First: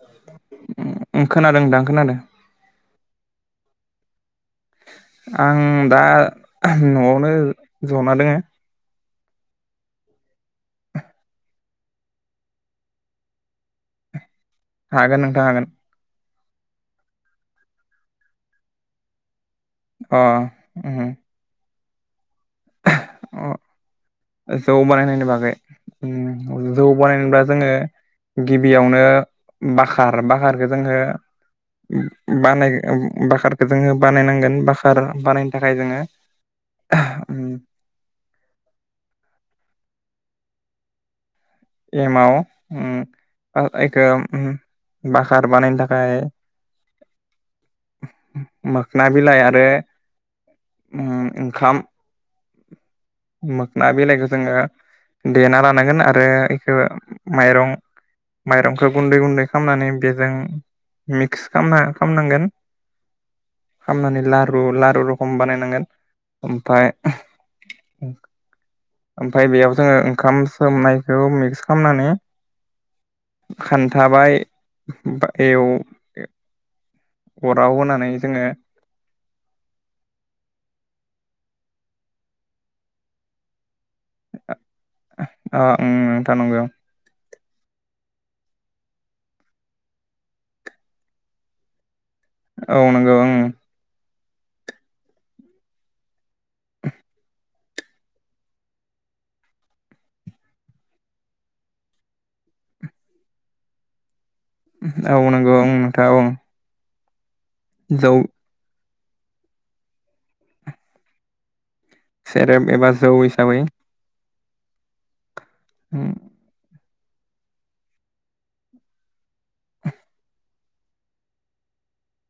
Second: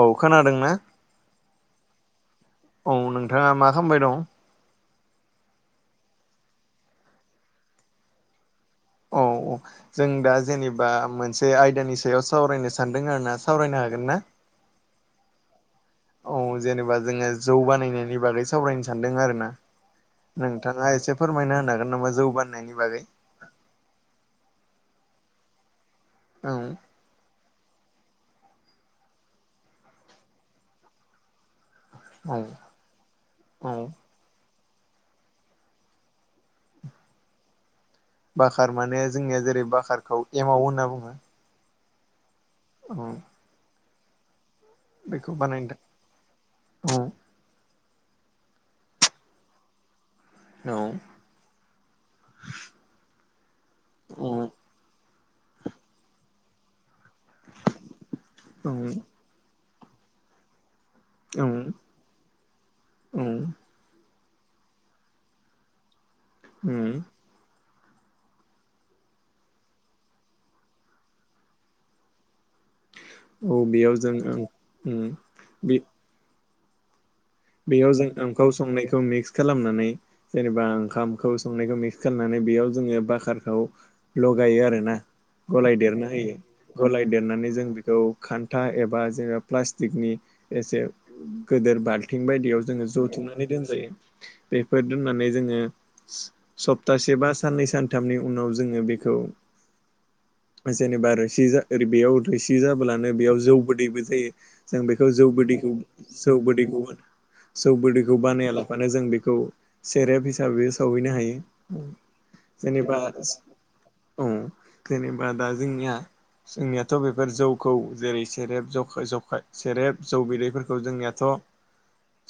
औ खोनादों ना। उम खोनादों दां खोनादो। औ नोंथाङा माखामबायदं। आंदा नआवनो जना दोङो। औ औ जोंदा जेनेबा मोनसे आयदानि सायाव सावरायनो सानदों आरोना सावरायनो हागोनना। हागोन नोंथां हागोन। औ जेनेबा जोङो जौ बानायनायनि बागै सावरायनो सानदों आरोना। अ नोंथाङा उम एसे फोरमायनाहोनो हागोन नामा जौ बानायनायनि बागै। ओह जौ बानायनायनि बागै औ उम जौ बानायनोबा जोङो। गिबियावनो बाखार बाखारखो जोङो। उम औ उम बानाय उम औ बखारखो जोङो बानायनांगोन बा खार बानायनो थाखाय जोङो उम। बाखार माने जोंनिया जेरै बाखारखौ एमाव होनना बुङो। एमाव। उम ओयखो उम बाखार बानायनो थाखाय। औ औ मोखना बिलाइ आरो उम ओंखाम। मोखना बिलाइखौ जोङो देना लानांगोन आरो इखो माइरं औ माइरंखौ गुन्दै गुन्दै खामनानै बेजों औ मिक्स खामना खामनांगोन खामनानै लारु लारु रखम बानायनांगोन औ ओमफाय ओमफाय बेयाव जोङो ओंखाम सोमनायखौ मिक्स खालामनानै औ बेयाव जों खानथाबाय ओं बायाव बे बेयाव जों ओंखाम संनायखौ मिक्स खालामनानै जेनेबा ओंखामखौ संनायखौ मिक्स खालामनानै बेयाव जोङो बाकारखौ लगायो आरोना ओ गलाय ओं देरना होयो नोंथां नंगौ गलाय देरनानै जों बिखौ खान्था एबा जेनेबा प्लास्टिकनि एसे गोदोर बाल थिं बायदियाव जोङो औ नंगौ ओं जथुमनानै दोनजायो बेफोर दोननानै जोङो सप्तासे बा साननै सानथामनि उनाव जोङो बेखौ जेनेबा रोसि जा ओरै बेयाव रोसि जाब्लानो बेयाव जौबोदैबो जायो जों बेखौ औ जौ नंगौ ओं बोदैखौ नोंथां औ जौ बोदैखौहाय जौ बोदैखौ बानाया लाफानो जों बेखौ सेरेप हिसाबै सावहैनो हायो सेरेब एबा जेनेबा जौ हिसाबै औ जेनेबा दा जोंनिया जोंनिया थ' बेफोर जौखौ जेरै सेरेब जखाय जखाय सेरेब जौ बिदैफोरखौ जोंनियाथ'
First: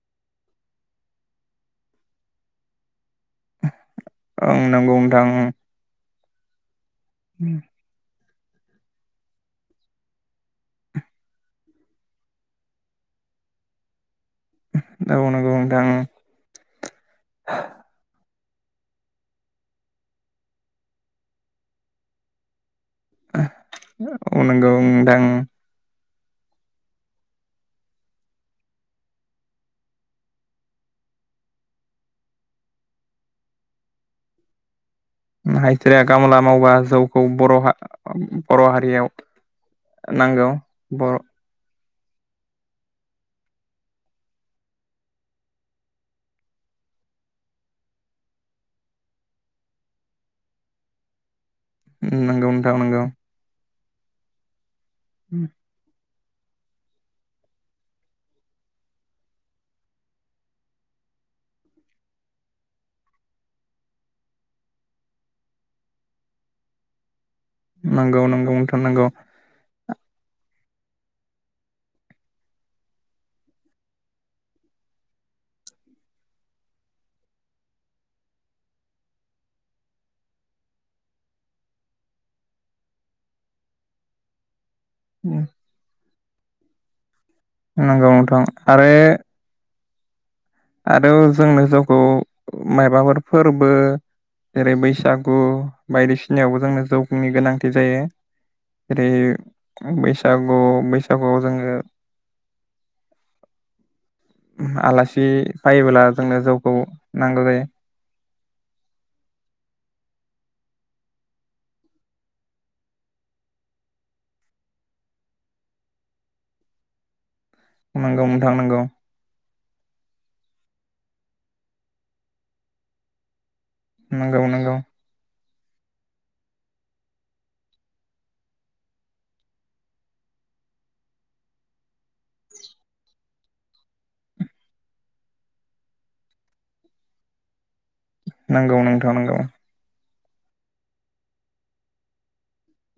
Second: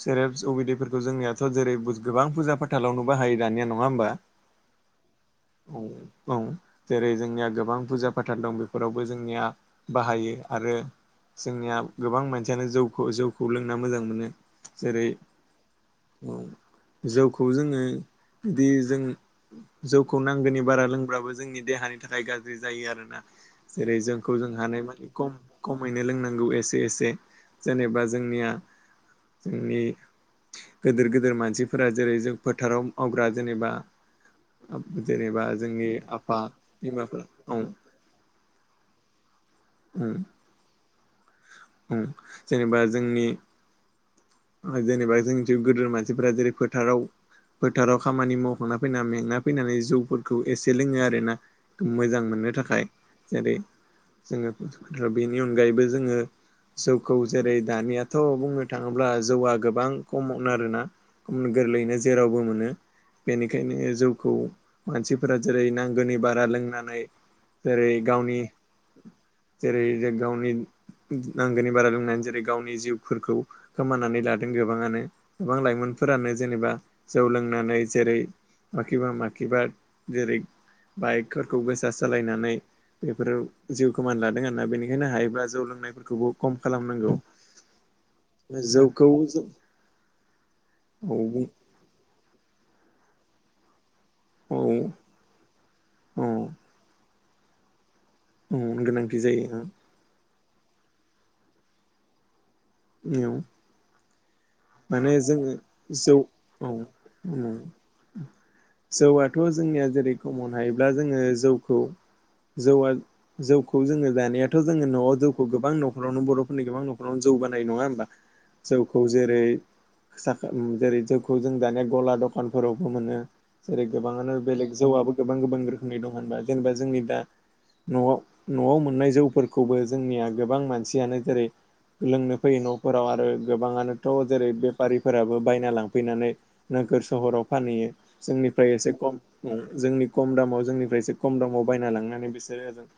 सेरेपस जौ बिदैफोरखौ जोंनियाथ' जेरै गोबां फोजा फाथालाव बो दानिया नङा होमबा ओं नंगौ नोंथां औ जेरै जोंनिया गोबां फुजा फाथाल दं बेफोरावबो जोंनिया बाहायो आरो जोंनिया गोबां मानसियानो जौखौ जौखौ लोंना मोजां मोनो जेरै नंगौ नोंथां जौखौ जोङो बिदि जों जौखौ नांगौनि बारा लोंब्लाबो जोंनि देहानि थाखाय गाज्रि जायो आरोना जेरै जोंखौ औ जों नंगौ नोंथां खमैनो लोंनां नोंगौ एसे एसे जेनेबा जोंनिया उम गिदिर गिदेर मानसिफोरा जेरै जों फोथाराव मावग्रा जेनेबा जेनेबा जोंनि [unintelligible] आफा गामला मावबा जौखौ बिमाफोरा बर'हा बर' हारियाव औ नोंगौ बर' जेनेबा जोंनि जेनेबा जोंनिथि गोदोर मानसिफोरा जेरै फोथाराव फोथाराव खामानि मावखांना फैना मेंना फैनानै जौफोरखौ एसे लोङो आरोना। मोजां नंगौ मोननो नोंथां थाखाय नंगौ जेरै जोङो बेनि अनगायैबो जोङो जौखौ जेरै दानियाथ' बुंनो थाङो ब्ला जौआ गोबां खमावनो आरोना गोरलैयैनो जेरावबो मोनो। बेनिखायनो जौखौ मानसिफोरा जेरै नांगौनि बारा लोंनानै जेरै नंगौ गावनि नंगौ नोंथां नंगौ जेरै गावनि नांगौनि बारा लोंनानै जेरै गावनि जिउफोरखौ खोमानानै लादों गोबाङानो गोबां लाइमोनफोरानो जेनेबा जौ लोंनानै जेरै माखिबा माखिबा जेरै बाइकफोरखौ गोसा सालायनानै बेफोराव जिउ खोमान लादों आरोना बेनि होनो हायोब्ला जौ लोंनायफोरखौबो खम खालामनांगौ नंगौ नोंथां आरो जौखौ जों आरो औ जोंनो गावखौ माबाफोर फोरबो औ जेरै बैसागु औ बायदिसिनायावबो जोंनो जौनि गोनांथि जायो औ जेरै गोनांथि जायो औ बैसागु बैसागुआव जोङो [unintelligible] माने आलासि जोङो फायोब्ला जौ जोंनो औ जौखौ नांगौ उम। जायो जौआथ' जोंनिया जेरै खमनो हायोब्ला जोङो जौखौ जौआ जौखौ जोङो जानायाथ' जोङो न'आव जौखौ गोबां न'खरावनो बर'फोरनि गोबां न'खरावनो ज जौ बानायो नङा होमबा नंगौ नोंथां नंगौ जौखौ जेरै साखो जेरै जौखौ जों दानिया गला दखानफोरावबो मोनो जेरै गोबाङानो नंगौ बेलेग नंगौ जौआबो गोबां गोबां रोखोमनि दं होनबा जेनेबा जोंनि दा नआव नआव मोननाय जौफोरखौबो जोंनिया गोबां मानसियानो जेरै लोंनो फैयो नफोराव आरो गोबाङानोथ जेरै बेफारिफोराबो बायना लांफैनानै नोगोर सहराव फानहैयो जोंनिफ्राय नंगौ एसे नोंथां खम नंगौ जोंनिफ्राय खम दामाव जोंनिफ्राय एसे खम दामाव बायना लांनानै बिसोरो ओजों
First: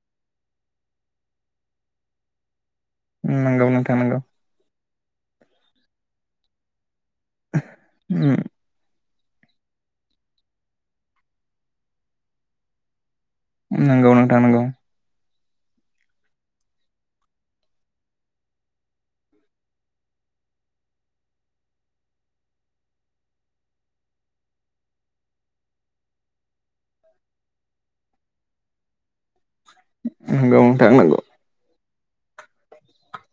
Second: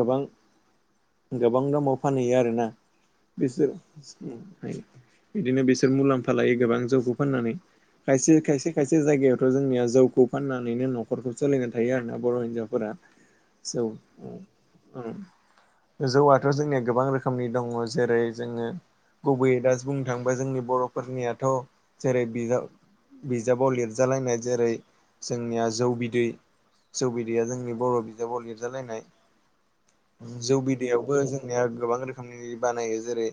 गोबां गोबां दामाव फानहैयो आरोना बिसोर नंगौ नोंथां बिदिनो बिसोर मुलाम्फा लायो गोबां जौखौ फाननानै नंगौ खायसे खायसे खायसे जायगायाव बे जोंनिया जौखौ फाननानैनो नखरखौ सोलिना थायो आरोना बर हिनजावफोरा जौ नंगौ नोंथां नंगौ औ जौआथ जोंनिया गोबां रोखोमनि दङ जेरै जोङो गुबैयै दास बुंनो थाङोबा जोंनि बरफोरनियाथ‌ जेरै बिजाब बिजाबाव लिरजालायनाय जेरै जोंनिया जौ बिदै जौ बिदैया जोंनि बर बिजाबाव लिरजालायनाय जौ नंगौ नोंथां बिदैआवबो नंगौ जोंनिया गोबां रोखोमनि बानायो जेरै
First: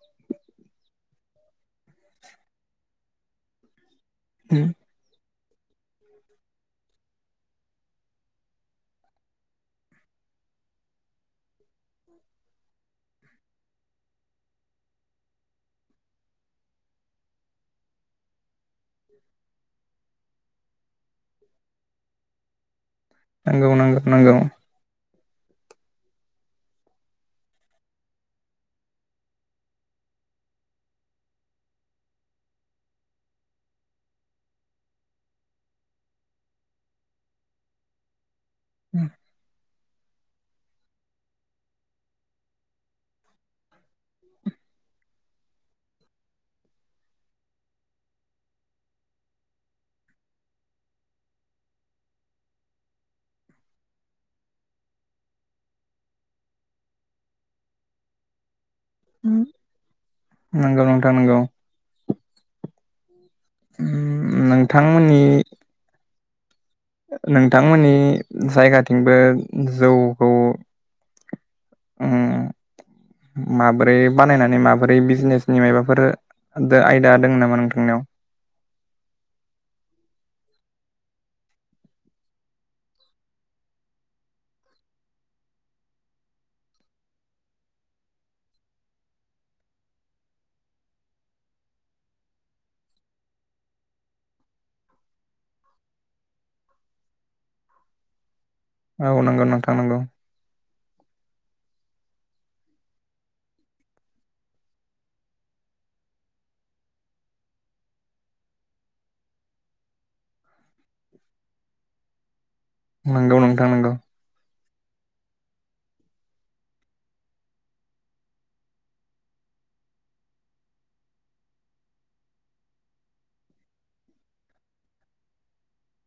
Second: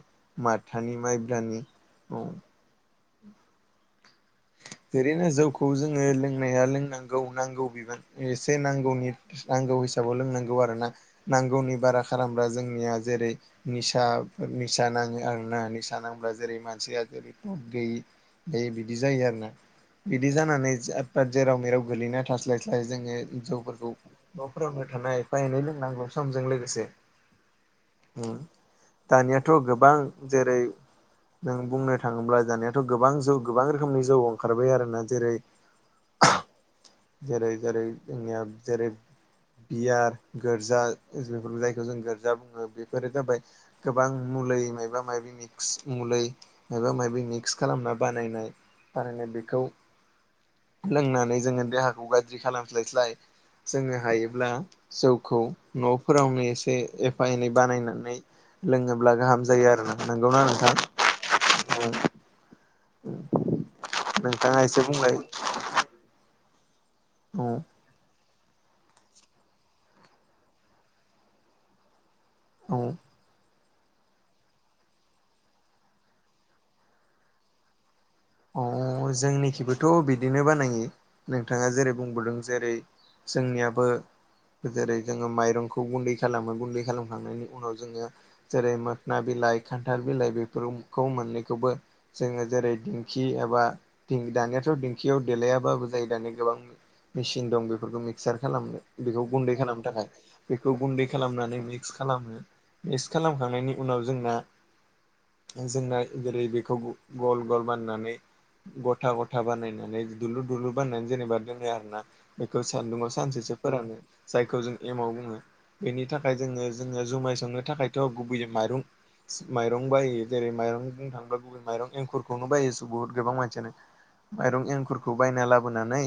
माथानि माइब्रानि ओेरैनो जौखौ जोङो लोंनाया लोंनांगौ नांगौ बिबांनि एसे नांगौनि गौ हिसाबाव लोंनांगौ आरो ना नांगौनि बारा खालामब्ला जोंनिया जेरै निसा बेबायदि निसा नाङो आरोना निसा नांब्ला जेरै मानसिया जेरै टत गैयि बिदि जायो आरो ना बिदि जानानै जाद पाद जेराव मेराव गोलैना थास्लाय स्लाय जोङो जौ नंगौ फोरखौ नंगौ नंगौ नफोरावनो थानाय एफा एनै लोंनांगौ समजों लोगोसे ओ दानियाथ गोबां जेरै नों बुंनो थाङोब्ला दानियाथ गोबां जौ गोबां रोखोमनि जौ ओं ओंखारबाय आरोना जेरै जेरै जेरै जोंनिया जेरै बियार गोर्जा बेफोर जायखौ जों गोर्जा बुङो बेफोरो जाबाय गोबां मुलै मायबा मायबि मिक्स मुलै मायबा मायबि मिक्स खालामना बानायनाय। थारैनो बेखौ लोंनानै जोङो देहाखौ गाज्रि खालामस्लाय स्लाय जोङो हायोब्ला जौखौ नफोरावनो एसे एफा एनै बानायनानै लोङोब्ला गाहाम जायो आरो ना नंगौना नंगौ नंगौ नोंथां? उम नोंथाङा एसे बुंलाय नोंथांमोननि औ नोंथांमोननि जायगाथिंबो जौखौ उम औ माबोरै बानायनानै माबोरै बिजनेसनि मायबाफोर दो आयदा‌ दङ नामा नोंथांनियाव? औ जोंनिखिबोथ‌' बिदिनो बानायो नोंथाङा जेरै बुंबोदों जेरै जोंनियाबो जेरै जोङो माइरंखौ गुन्दै खालामो गुन्दै खालामखांनायनि उनाव जोङो जेरै मोखोना बिल लाइ खान्थाल बिलाइ बेफोरो मोननै खौबो जोङो जेरै दिंखि एबा दानियाथ दिंखियाव देलायाबाबो जायो दानिया गोबां मेसिन दं बेफोरखौ मिक्सार आसाराम औ बेखौ नंगौ गुन्दै नोंथां खालामनो नंगौ थाखाय बेखौ बे खालामनानै मिक्स खालामो मिक्स खालामखांनायनि उनाव जोंना जोंना जेरै बेखौ गल गल बाननानै गथा गथा बानायनानै दुलुर दुलुर बाननानै जेनेबा दोनो आरो ना। बेखौ सान्दुंआव नंगौ सानसेसो नोंथां नंगौ फोरानो जायखौ जों एमाव बुङो बेनि थाखाय जोङो जोङो जुमाय संनो थाखायथ गुबैयै माइरं माइरं बायो जेरै माइरं बुंनो थांबा गुबै माइरं एंखुरखौनो बायो बुहुत गोबां मानसियानो। माइरं एंखुरखौ बायना लाबोनानै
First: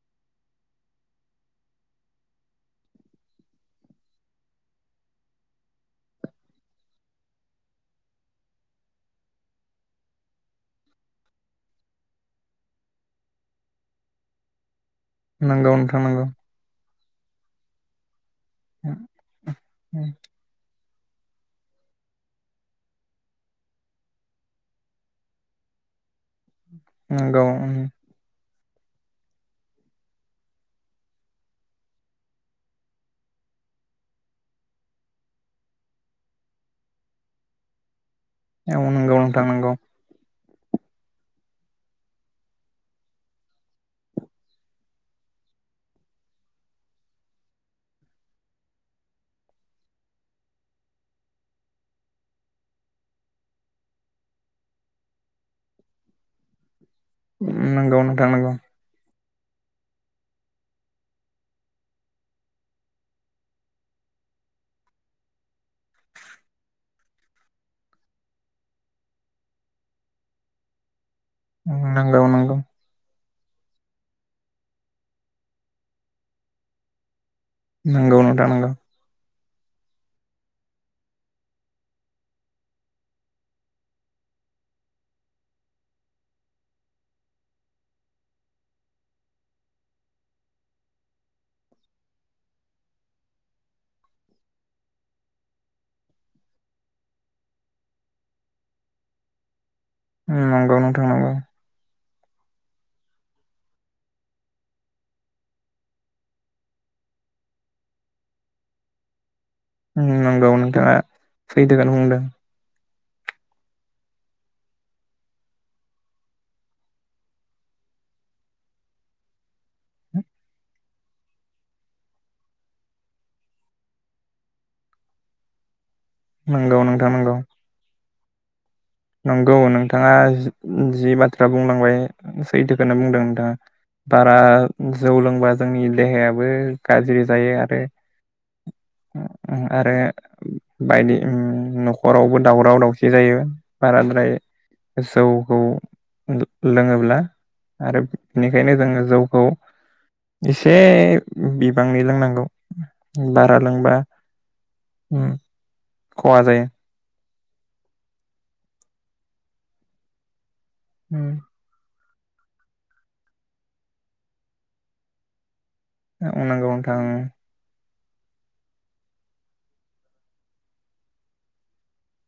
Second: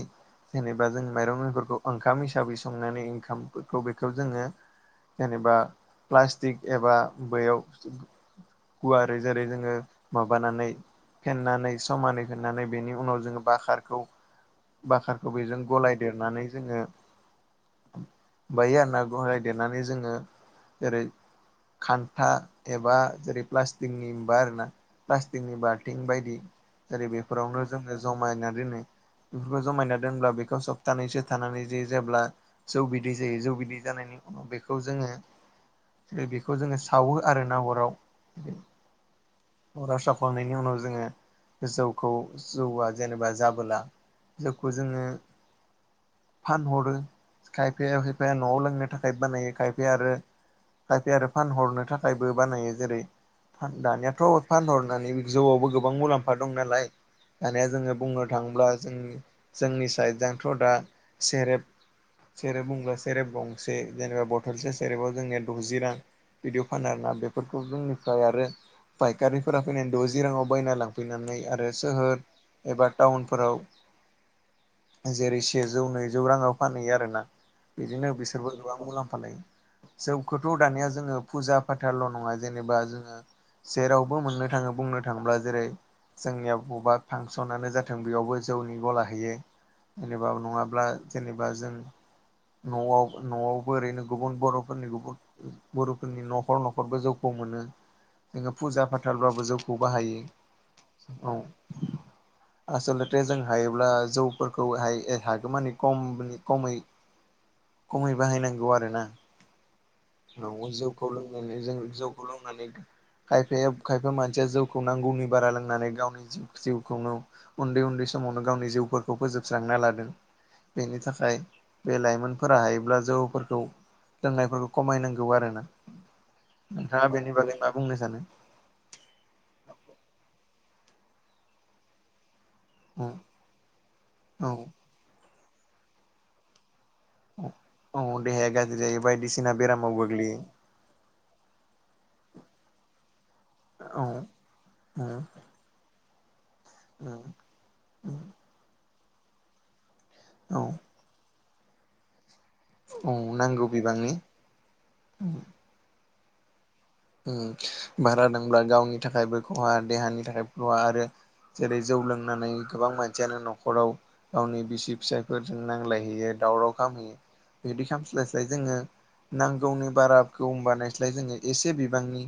जेनेबा जों माइरं एंखुरखौ ओंखाम हिसाबै संनानै ओंखामफोरखौ बेखौ जोङो जेनेबा प्लास्टिक एबा बैयाव गुवारै जेरै जोङो माबानानै फेन्नानै समानै फेन्नानै बेनि उनाव जोङो बाखारखौ बाखारखौ बेजों नंगौ नोंथां नंगौ गलायदेरनानै जोङो बायो आरोना गाहाइ देरनानै जोङो जेरै खान्था एबा जेरै प्लास्टिकनि बार आरोना प्लास्टिकनि बार फटिं बायदि जेरै नंगौ बेफोरावनो जोङो जमायना दोनो। बेफोरखौ जमायना दोनब्ला बेखौ सप्तानैसो थानानै जायो जेब्ला जौ बिदै जायो जौ बिदै जानायनि बेखौ जोङो बेखौ जोङो सावो आरो ना अराव। औ नोंगौ नोंथां नोंगौ। खांनायनि उनाव जोङो जौखौ जौआ जेनेबा जाबोला जौखौ जोङो फानहरो खायफाया खायफाया न'आव लोंनो थाखाय बानायो खायफाया आरो खायफाया आरो फानहरनो थाखायबो बानायो जेरै दानियाथ' फानहरनानै जौआवबो गो बां मुलाम्फा दं नालाय दानिया जोङो नंगौ बुंनो नोंथां नंगौ थाङोब्ला जोंनि जोंनि साइडजोंथ' दा सेरेब सेरेब बुंब्ला सेरेब गंसे जेनेबा बथलसे सेरेबाव जोंनिया द'जि रां। बिदिआव फानो आरोना बेफोरखौ जोंनिफ्राय आरो फायखारिफोरा फैनानै द'जि राङाव बायना लांफैनानै आरो नंगौ सोहोर नंगौ एबा टाउन फोराव जेरै सेजौ नैजौ राङाव फानहैयो आरो ना। बिदिनो नोंथां बिसोरबो नंगौ गोबां मुलाम्फा लायो। जौखौथ' दानिया जोङो फुजा फाथाल' नङा जेनेबा जोङो जेरावबो मोननो थाङो बुंनो था थांब्ला जेरै जोंनिया बबेबा फांसनानो जाथों बेयावबो जौनि गला हैयो। जेनेबा नङाब्ला जेनेबा जों न'आव न'आवबो ओरैनो गुबुन बर'फोरनि गुबुन बर'फोरनि न'खर न'खरबो जौखौ मोनो जोङो फुजा फाथालबाबो जौ उम नंगौ नोंथां नोंगौ। आसलथे जों हायोब्ला जौफोरखौ हाय हागौ मानि खम खमै खमै बाहायनांगौ आरोना। उम नंगौ औ नोंथाङा जौखौ लोंनानै जों सैथोखौनो बुंदों जौखौ लोंनानै खायफाया खायफा मान सिया जौखौ नांगौनि बारा लोंनानै गावनि जिउखौनो उन्दै उन्दै समावनो गावनि जिउफोरखौ फोजोब जोबस्रांना लादों बेनि थाखाय बे लाइमोनफोरा हायोब्ला जौफोरखौ लोंनायफोरखौ खमायनांगौ आरोना नंगौ नोंथां नोंथाङा नंगौ बेनि बागै मा बुंनो सानो? नंगौ नोंथाङा जि जि बाथ्रा बुंलांबाय‌ सैथोखोनो औ बुंदों नोंथाङा बारा औ जौ लोंबा जोंनि देहायाबो गाज्रि औ जायो आरो औ देहाया गाज्रि जायो एबा आरो बायदि ओम न'खरावबो दावराव दावसि जायो। औ बाराद्राय औ जौखौ लोङोब्ला औ आरो बेनिखायनो जोङो जौखौ औ एसे बिबांनि लोंनांगौ औ बारा नांगौ लोंबा बिबांनि उम खहा जायो। उम बारा लोंब्ला गावनि थाखायबो खहा देहानि थाखाय खहा आरो उम जेरै जौ लोंनानै गोबां मानसियानो न'खराव गावनि बिसि फिसायफोर जों नांलायहैयो नंगौ दावराव नोंथां खालामहैयो बिदि स्लायस्लाय जोङो नांगौनि बाराखौ बानायस्लाय जोङो एसे बिबांनि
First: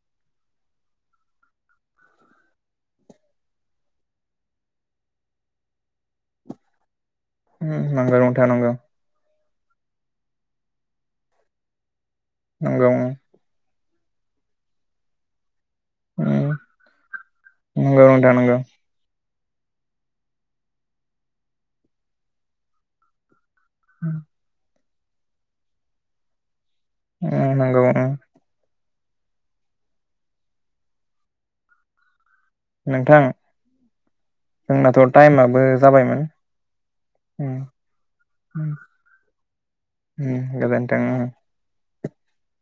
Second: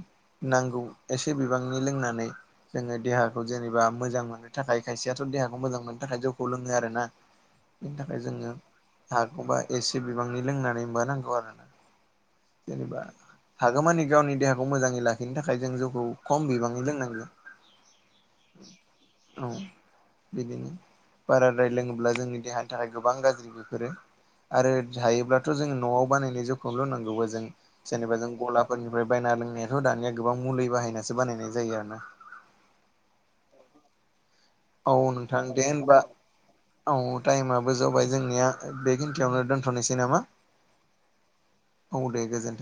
नांगौ एसे बिबांनि लोंनानै जोङो देहाखौ जेनेबा मोजां मोननो थाखाय खायसेयाथ' देहाखौ मोजां मोननो थाखाय जौखौ लोङो आरोना। नंगौ नोंथां नंगौ। बा एसे बिबांनि लोंनानै मा नांगौ आरोना। नंगौ जेनेबा उम हागौमानि गावनि देहाखौ मोजाङै लाखिनो था खाय जों जौखौ खम बिबांनि लोंनांगौ उम नंगौ नोंथां नंगौ औ बिदिनो बाराद्राय लोङोब्ला जोंनि देहानि थाखाय गोबां गाज्रि। बेफोरो आरो जायोब्लाथ' जों न'आव बानायनाय जौखौ खौ लोंनांगौबा जों उम नंगौ उम जेनेबा जों गलाफोरनिफ्राय बायना लों नाथाय दानिया गोबां मुलि बाहायनासो बानायनाय जायो आरो ना नोंथां औ जोंनाथ' नोंथां दे टाइमाबो होनबा जाबायमोन। औ उम टाइमाबो जाबाय जोंनिया उम बे खिनथियावनो दोनथ'नोसै नामा उम गोजोनथों उम। औ दे गोजोन